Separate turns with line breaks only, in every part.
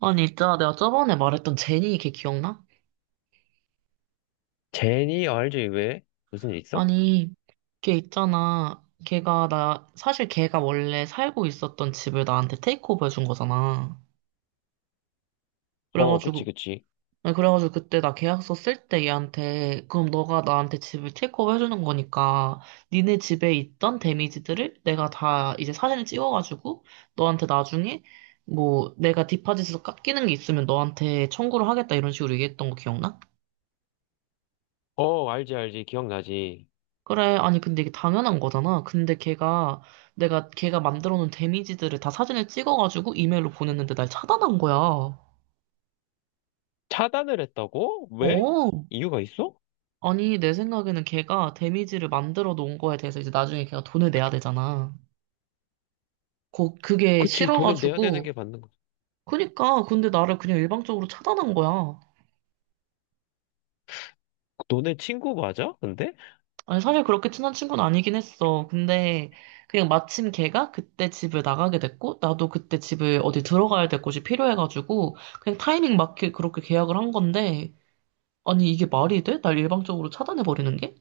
아니, 있잖아. 내가 저번에 말했던 제니 걔 기억나?
제니, 어, 알지, 왜? 무슨 일 있어?
아니, 걔 있잖아. 걔가 사실 걔가 원래 살고 있었던 집을 나한테 테이크오버 해준 거잖아.
어, 그치,
그래가지고,
그치.
아니, 그래가지고 그때 나 계약서 쓸 때 얘한테, 그럼 너가 나한테 집을 테이크오버 해주는 거니까, 니네 집에 있던 데미지들을 내가 다 이제 사진을 찍어가지고, 너한테 나중에, 뭐, 내가 디파짓에서 깎이는 게 있으면 너한테 청구를 하겠다 이런 식으로 얘기했던 거 기억나?
어, 알지, 알지. 기억나지.
그래, 아니, 근데 이게 당연한 거잖아. 근데 걔가, 내가 걔가 만들어 놓은 데미지들을 다 사진을 찍어가지고 이메일로 보냈는데 날 차단한 거야.
차단을 했다고? 왜?
어.
이유가 있어?
아니, 내 생각에는 걔가 데미지를 만들어 놓은 거에 대해서 이제 나중에 걔가 돈을 내야 되잖아. 그게
그치, 돈을 내야 되는 게
싫어가지고.
맞는 거.
그니까, 근데 나를 그냥 일방적으로 차단한 거야.
너네 친구 맞아? 근데?
아니, 사실 그렇게 친한 친구는 아니긴 했어. 근데 그냥 마침 걔가 그때 집을 나가게 됐고, 나도 그때 집을 어디 들어가야 될 곳이 필요해가지고, 그냥 타이밍 맞게 그렇게 계약을 한 건데, 아니, 이게 말이 돼? 날 일방적으로 차단해버리는 게?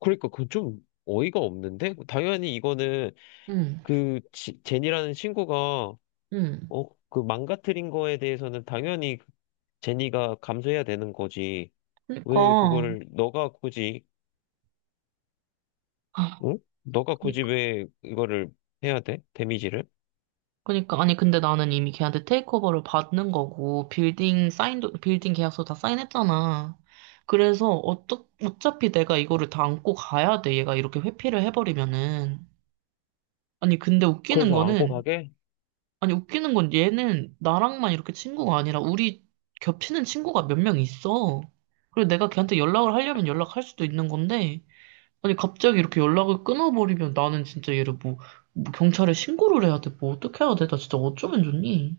그러니까 그건 좀 어이가 없는데? 당연히 이거는
응,
그 제니라는 친구가
응.
어, 그 망가뜨린 거에 대해서는 당연히 제니가 감수해야 되는 거지. 왜
그니까,
그거를 너가 굳이,
아,
응? 너가 굳이
그니까,
왜 이거를 해야 돼? 데미지를?
그니까. 아니, 근데 나는 이미 걔한테 테이크오버를 받는 거고, 빌딩 사인도, 빌딩 계약서 다 사인했잖아. 그래서 어차피 내가 이거를 다 안고 가야 돼. 얘가 이렇게 회피를 해버리면은. 아니, 근데 웃기는
그래서 안고
거는,
가게?
아니, 웃기는 건 얘는 나랑만 이렇게 친구가 아니라 우리 겹치는 친구가 몇 명 있어. 그리고 내가 걔한테 연락을 하려면 연락할 수도 있는 건데, 아니, 갑자기 이렇게 연락을 끊어버리면 나는 진짜 얘를 뭐, 뭐 경찰에 신고를 해야 돼. 뭐 어떻게 해야 돼? 나 진짜 어쩌면 좋니?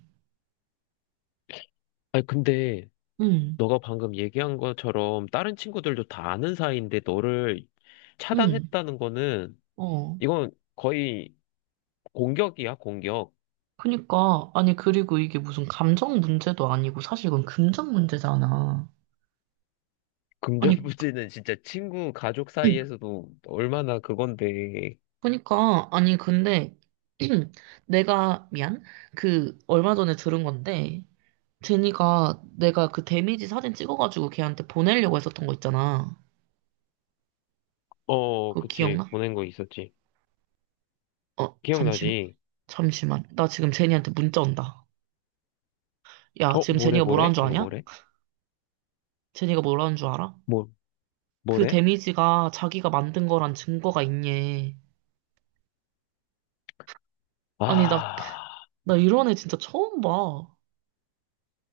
아니, 근데
응,
너가 방금 얘기한 것처럼 다른 친구들도 다 아는 사이인데 너를
응,
차단했다는 거는
어.
이건 거의 공격이야, 공격.
그니까, 아니, 그리고 이게 무슨 감정 문제도 아니고 사실 이건 금전 문제잖아. 아니,
금전부지는 진짜 친구, 가족
응.
사이에서도 얼마나 그건데.
그니까, 아니, 근데, 내가, 미안? 그, 얼마 전에 들은 건데, 제니가 내가 그 데미지 사진 찍어가지고 걔한테 보내려고 했었던 거 있잖아.
어,
그거
그치.
기억나?
보낸 거 있었지.
어,
기억나지?
잠시만. 나 지금 제니한테 문자 온다. 야,
어,
지금
뭐래,
제니가 뭐라는
뭐래?
줄
걔가
아냐?
뭐래?
제니가 뭐라는 줄 알아?
뭐,
그
뭐래?
데미지가 자기가 만든 거란 증거가 있니? 아니,
아,
나 이런 애 진짜 처음 봐.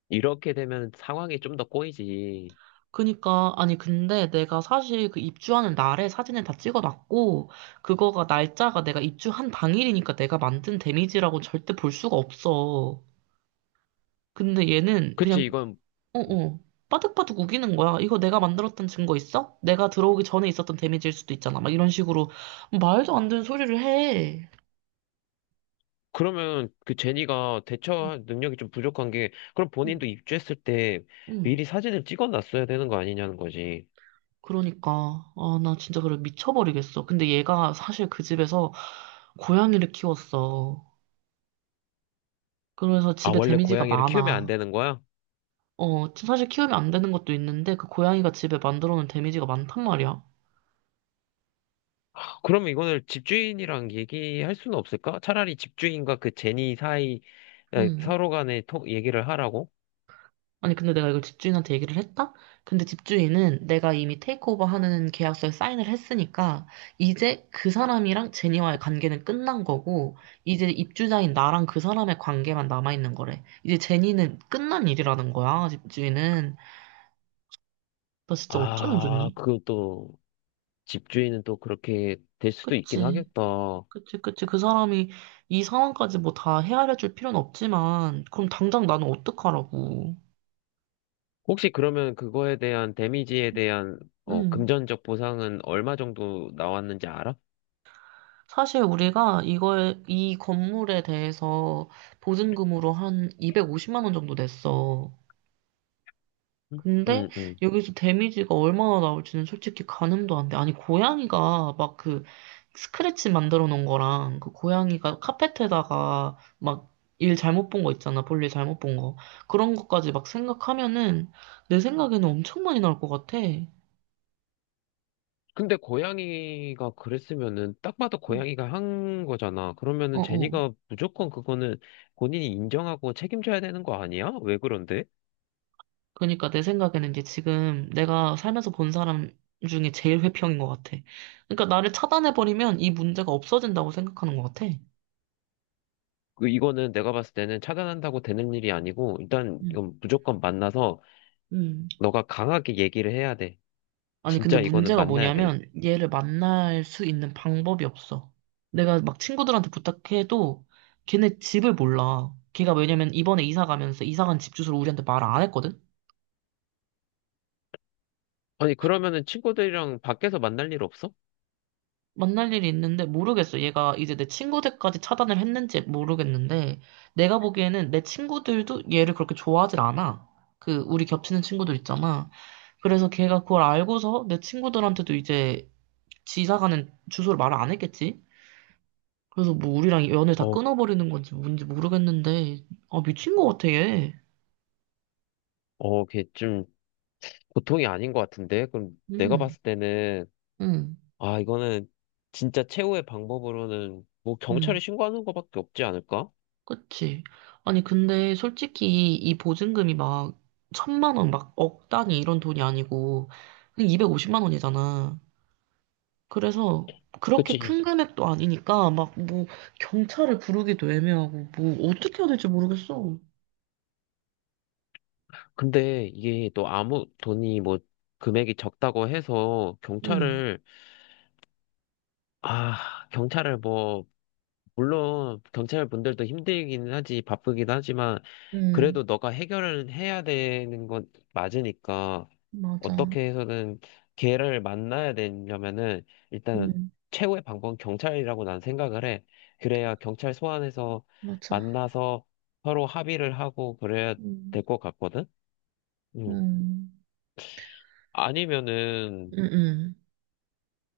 이렇게 되면 상황이 좀 더 꼬이지.
그니까, 아니, 근데 내가 사실 그 입주하는 날에 사진을 다 찍어놨고, 그거가 날짜가 내가 입주한 당일이니까 내가 만든 데미지라고 절대 볼 수가 없어. 근데 얘는 그냥,
그치, 이건.
어어, 빠득빠득 우기는 거야. 이거 내가 만들었던 증거 있어? 내가 들어오기 전에 있었던 데미지일 수도 있잖아. 막 이런 식으로 말도 안 되는 소리를 해.
그러면 그 제니가
응,
대처 능력이 좀 부족한 게, 그럼
응.
본인도 입주했을 때
응.
미리 사진을 찍어놨어야 되는 거 아니냐는 거지.
그러니까, 아, 나 진짜 그래 미쳐버리겠어. 근데 얘가 사실 그 집에서 고양이를 키웠어. 그래서
아,
집에
원래
데미지가
고양이를 키우면 안
많아.
되는 거야?
어, 사실 키우면 안 되는 것도 있는데, 그 고양이가 집에 만들어 놓은 데미지가 많단 말이야.
그러면 이거는 집주인이랑 얘기할 수는 없을까? 차라리 집주인과 그 제니 사이, 에,
음.
서로 간에 톡 얘기를 하라고?
아니, 근데 내가 이걸 집주인한테 얘기를 했다? 근데 집주인은 내가 이미 테이크오버 하는 계약서에 사인을 했으니까, 이제 그 사람이랑 제니와의 관계는 끝난 거고, 이제 입주자인 나랑 그 사람의 관계만 남아있는 거래. 이제 제니는 끝난 일이라는 거야, 집주인은. 나 진짜 어쩌면
아,
좋니?
그것도 집주인은 또 그렇게 될 수도 있긴
그치.
하겠다.
그치, 그치. 그 사람이 이 상황까지 뭐 다 헤아려 줄 필요는 없지만, 그럼 당장 나는 어떡하라고.
혹시 그러면 그거에 대한 데미지에 대한 어,
음,
금전적 보상은 얼마 정도 나왔는지 알아?
사실 우리가 이거에, 이 건물에 대해서 보증금으로 한 250만 원 정도 냈어.
응,
근데
응. 응.
여기서 데미지가 얼마나 나올지는 솔직히 가늠도 안 돼. 아니, 고양이가 막 그 스크래치 만들어 놓은 거랑 그 고양이가 카펫에다가 막 일 잘못 본 거 있잖아. 볼일 잘못 본 거. 그런 것까지 막 생각하면은 내 생각에는 엄청 많이 나올 것 같아. 음.
근데 고양이가 그랬으면은 딱 봐도 고양이가 한 거잖아. 그러면은
어어.
제니가 무조건 그거는 본인이 인정하고 책임져야 되는 거 아니야? 왜 그런데?
그러니까 내 생각에는 이제 지금 내가 살면서 본 사람 중에 제일 회평인 것 같아. 그러니까 나를 차단해버리면 이 문제가 없어진다고 생각하는 것 같아.
그 이거는 내가 봤을 때는 차단한다고 되는 일이 아니고 일단
응.
이건 무조건 만나서
응.
너가 강하게 얘기를 해야 돼.
아니, 근데
진짜 이거는
문제가
만나야 돼.
뭐냐면 얘를 만날 수 있는 방법이 없어. 내가 막 친구들한테 부탁해도 걔네 집을 몰라. 걔가 왜냐면 이번에 이사 가면서 이사 간 집 주소를 우리한테 말 안 했거든?
아니 그러면은 친구들이랑 밖에서 만날 일 없어?
만날 일이 있는데 모르겠어. 얘가 이제 내 친구들까지 차단을 했는지 모르겠는데 내가 보기에는 내 친구들도 얘를 그렇게 좋아하질 않아. 그 우리 겹치는 친구들 있잖아. 그래서 걔가 그걸 알고서 내 친구들한테도 이제 지사 가는 주소를 말 안 했겠지? 그래서 뭐 우리랑 연을 다
어,
끊어버리는 건지 뭔지 모르겠는데, 아, 미친 것 같아, 얘.
어, 걔 좀 고통이 아닌 것 같은데? 그럼 내가
응,
봤을 때는
응,
아, 이거는 진짜 최후의 방법으로는 뭐 경찰에
응.
신고하는 거밖에 없지 않을까?
그치. 아니, 근데 솔직히 이 보증금이 막 천만 원, 막 억 단위 이런 돈이 아니고, 그냥 250만 원이잖아. 그래서 그렇게
그치?
큰 금액도 아니니까, 막 뭐 경찰을 부르기도 애매하고, 뭐 어떻게 해야 될지 모르겠어.
근데 이게 또 아무 돈이 뭐 금액이 적다고 해서
응,
경찰을, 아, 경찰을 뭐, 물론 경찰분들도 힘들긴 하지, 바쁘긴 하지만
응,
그래도 너가 해결을 해야 되는 건 맞으니까
맞아.
어떻게 해서든 걔를 만나야 되려면은 일단
응,
최고의 방법은 경찰이라고 난 생각을 해. 그래야 경찰 소환해서
맞아.
만나서 서로 합의를 하고 그래야
응,
될 것 같거든? 음.
응,
아니면은
응,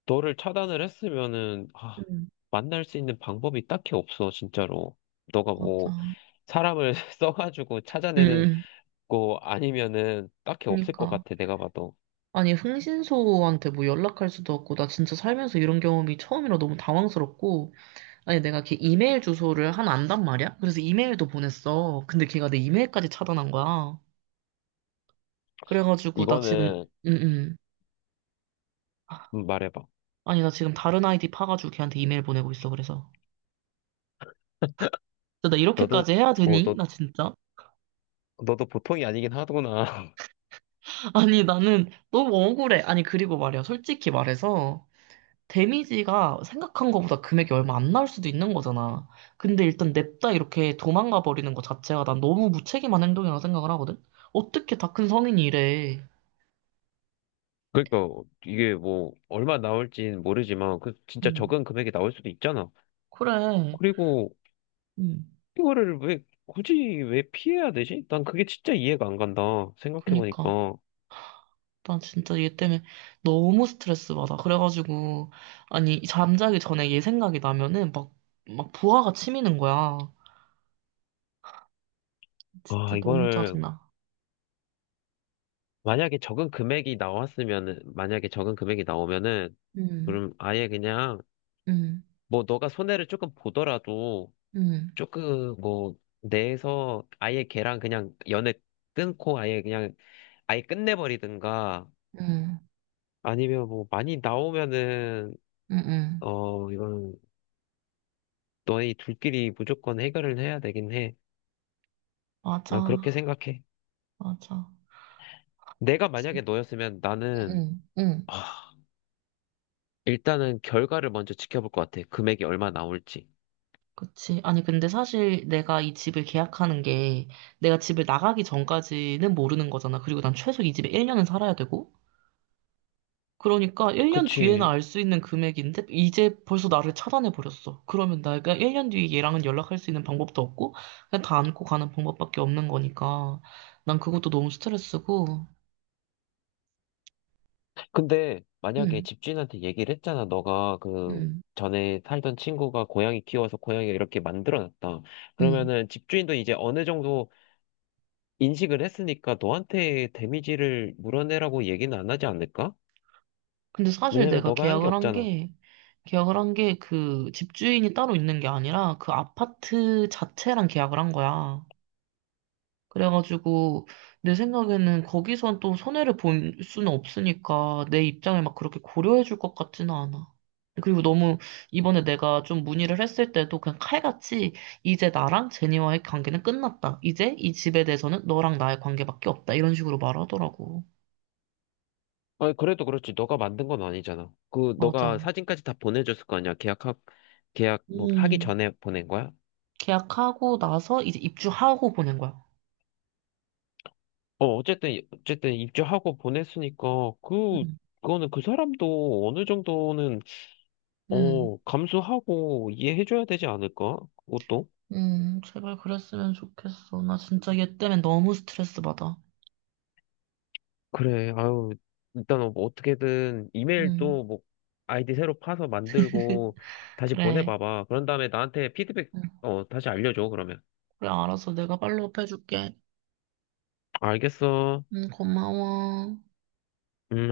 너를 차단을 했으면은 아,
응.
만날 수 있는 방법이 딱히 없어, 진짜로. 너가
맞아.
뭐 사람을 써가지고 찾아내는
음,
고 아니면은 딱히 없을 것
그니까.
같아 내가 봐도
아니, 흥신소한테 뭐 연락할 수도 없고, 나 진짜 살면서 이런 경험이 처음이라 너무 당황스럽고, 아니, 내가 걔 이메일 주소를 하나 안단 말이야? 그래서 이메일도 보냈어. 근데 걔가 내 이메일까지 차단한 거야. 그래가지고, 나 지금,
이거는
음, 음.
말해봐
아니, 나 지금 다른 아이디 파가지고 걔한테 이메일 보내고 있어, 그래서. 근데 나
너도
이렇게까지 해야
어,
되니?
너
나 진짜?
너도 보통이 아니긴 하구나
아니, 나는 너무 억울해. 아니, 그리고 말이야, 솔직히 말해서. 데미지가 생각한 것보다 금액이 얼마 안 나올 수도 있는 거잖아. 근데 일단 냅다 이렇게 도망가 버리는 것 자체가 난 너무 무책임한 행동이라고 생각을 하거든? 어떻게 다 큰 성인이 이래.
그러니까 이게 뭐 얼마 나올진 모르지만 그 진짜
음,
적은 금액이 나올 수도 있잖아
그래.
그리고
음,
이거를 왜 굳이 왜 피해야 되지? 난 그게 진짜 이해가 안 간다
그니까.
생각해보니까
난 진짜 얘 때문에 너무 스트레스 받아. 그래가지고, 아니, 잠자기 전에 얘 생각이 나면은 막, 막 부하가 치미는 거야.
아
진짜 너무
이거를
짜증나.
만약에 적은 금액이 나왔으면은 만약에 적은 금액이 나오면은
응
그럼 아예 그냥
응
뭐 너가 손해를 조금 보더라도
응
조금 뭐 내에서 아예 걔랑 그냥 연애 끊고 아예 그냥 아예 끝내버리든가
응
아니면 뭐 많이 나오면은
응 응
어 이건 너희 둘끼리 무조건 해결을 해야 되긴 해. 난 그렇게
맞아,
생각해.
맞아.
내가 만약에 너였으면 나는
응, 응,
아, 일단은 결과를 먼저 지켜볼 것 같아. 금액이 얼마 나올지.
그치. 아니, 근데 사실 내가 이 집을 계약하는 게 내가 집을 나가기 전까지는 모르는 거잖아. 그리고 난 최소 이 집에 1년은 살아야 되고. 그러니까 1년 뒤에는
그치.
알 수 있는 금액인데 이제 벌써 나를 차단해버렸어. 그러면 내가 1년 뒤에 얘랑은 연락할 수 있는 방법도 없고 그냥 다 안고 가는 방법밖에 없는 거니까 난 그것도 너무 스트레스고.
근데 만약에
응,
집주인한테 얘기를 했잖아. 너가 그
응,
전에 살던 친구가 고양이 키워서 고양이를 이렇게 만들어놨다.
응.
그러면은 집주인도 이제 어느 정도 인식을 했으니까 너한테 데미지를 물어내라고 얘기는 안 하지 않을까?
근데 사실
왜냐면
내가
너가 한 게
계약을 한
없잖아.
게, 계약을 한 게 그 집주인이 따로 있는 게 아니라 그 아파트 자체랑 계약을 한 거야. 그래가지고 내 생각에는 거기선 또 손해를 볼 수는 없으니까 내 입장을 막 그렇게 고려해 줄 것 같지는 않아. 그리고 너무 이번에 내가 좀 문의를 했을 때도 그냥 칼같이 이제 나랑 제니와의 관계는 끝났다. 이제 이 집에 대해서는 너랑 나의 관계밖에 없다. 이런 식으로 말하더라고.
아니, 그래도 그렇지. 너가 만든 건 아니잖아. 그 너가
맞아.
사진까지 다 보내줬을 거 아니야. 계약 뭐 하기
음,
전에 보낸 거야?
계약하고 나서 이제 입주하고 보낸 거야.
어, 어쨌든 어쨌든 입주하고 보냈으니까 그
응,
그거는 그 사람도 어느 정도는
응,
어, 감수하고 이해해줘야 되지 않을까? 그것도?
응. 제발 그랬으면 좋겠어. 나 진짜 얘 때문에 너무 스트레스 받아.
그래, 아유, 일단 뭐 어떻게든
응,
이메일도 뭐 아이디 새로 파서 만들고 다시
그래.
보내봐봐. 그런 다음에 나한테 피드백,
응,
어, 다시 알려줘, 그러면.
그래, 알았어. 내가 팔로업 해줄게.
알겠어.
응, 고마워.
음.